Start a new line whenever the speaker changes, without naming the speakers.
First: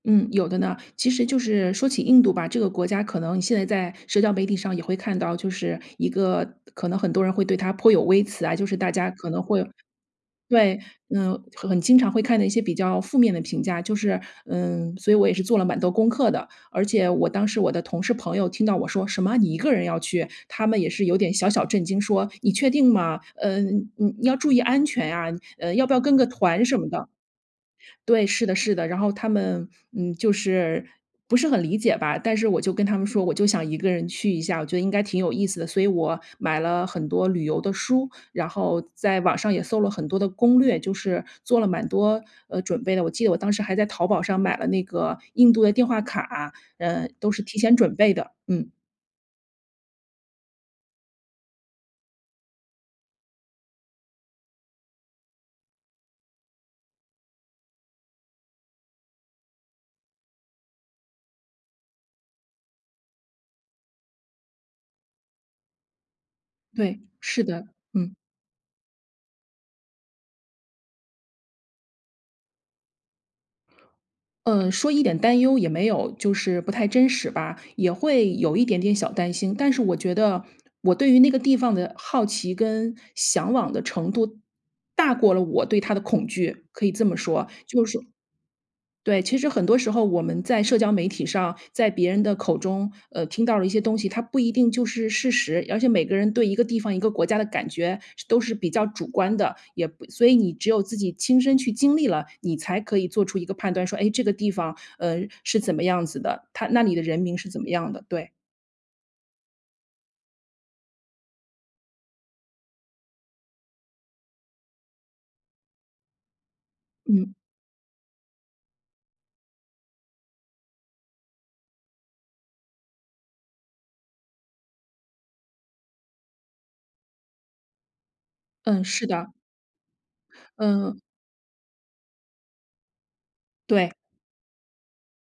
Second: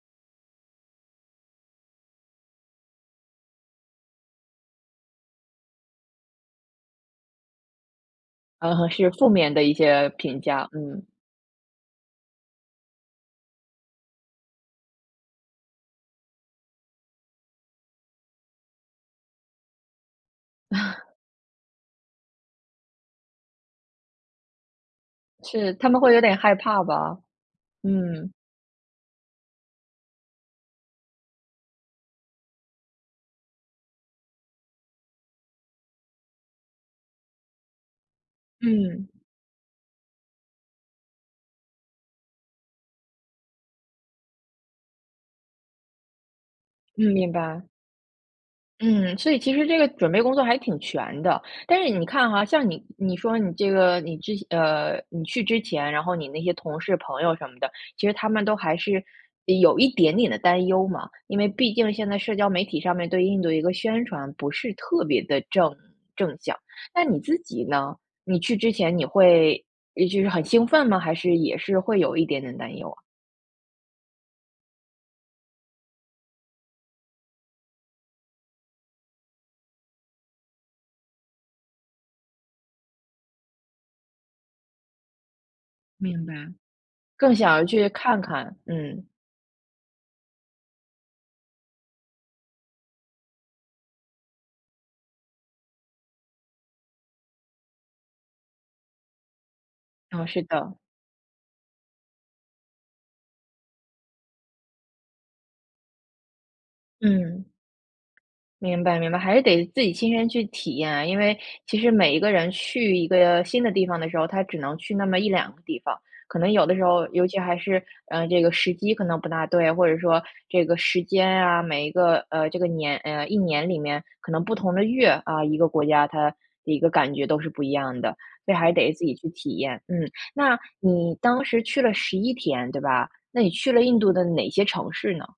嗯，有的呢，其实就是说起印度吧，这个国家可能现在在社交媒体上也会看到，就是一个可能很多人会对它颇有微词啊，就是
呃，
大
是
家
负
可能
面的
会
一些评价，
对，
嗯。
嗯，很经常会看的一些比较负面的评价，就是嗯，所以我也是做了蛮多功课的。而且我当时我的同事朋友听到我说“什么，你一个人要去？”他们也是 有点小小震惊，说：“你确定吗？嗯，你你要注意安全啊，呃，
是，
要
他
不
们
要
会
跟
有
个
点害
团什
怕
么的。”
吧。
对，
嗯。
是的是的，然后他们，嗯，就是不是很理解吧。但是我就跟他们说，我就想一个人去一下，我觉得应该挺有意思的。所以我买了很多旅游的书，然后
嗯。
在网上也搜了很多的攻略，就是，做了蛮多，呃，准备的，我记得我当时还在淘宝上买了那个印度的电话卡，嗯，
嗯，明
都是提
白。
前准备的，嗯。
嗯，所以其实这个准备工作还挺全的，但是你看哈，像你你说你这个你之前呃，你去之前，然后你那些同事朋友什么的，其实他们都还是，一有一点点的担忧嘛，因为毕竟现在社交媒体上面对印度一个宣传不是特别得正正向，
对，
那你自
是
己
的，
呢？
嗯。
你去之前你会就是很兴奋吗？还是也是会有一点点担忧啊？
嗯，说一点担忧也没有，就是不太真实吧，也会有一点点小担心，但是我觉得，我对于那个地方的好奇跟向往的程度，大过了我对它的恐
明白。
惧，可以这么
更
说。
想要
就
去
是
看看，嗯。
对，其实很多时候我们在社交媒体上，在别人的口中，呃，听到了一些东西，它不一定就是事实，而且每个人对一个地方、一个国家的感觉，都是比较主观的，也不
哦，
所以
是
你只
的。
有自己亲身去经历了，你才可以做出一个判断，说哎这个地方，呃，是怎么样子的？它那里的人民
嗯。
是怎么样的？对。
明白明白，还是得自己亲身去体验啊，因为其实每一个人去一个新的地方的时候，他只能去那么1、2个地方，可能有的时候，尤
嗯。
其还是，呃，这个时机可能不大对，或者说，这个时间啊，每一个呃，这个年呃，一年里面，可能不同的月，啊，一个国家，它的一个感觉都是不一样的，所以还
嗯，
得自
是
己去
的。
体验。嗯，那，
嗯。
你当时去了11天，对吧？那你去了
对。
印度的哪些城市呢？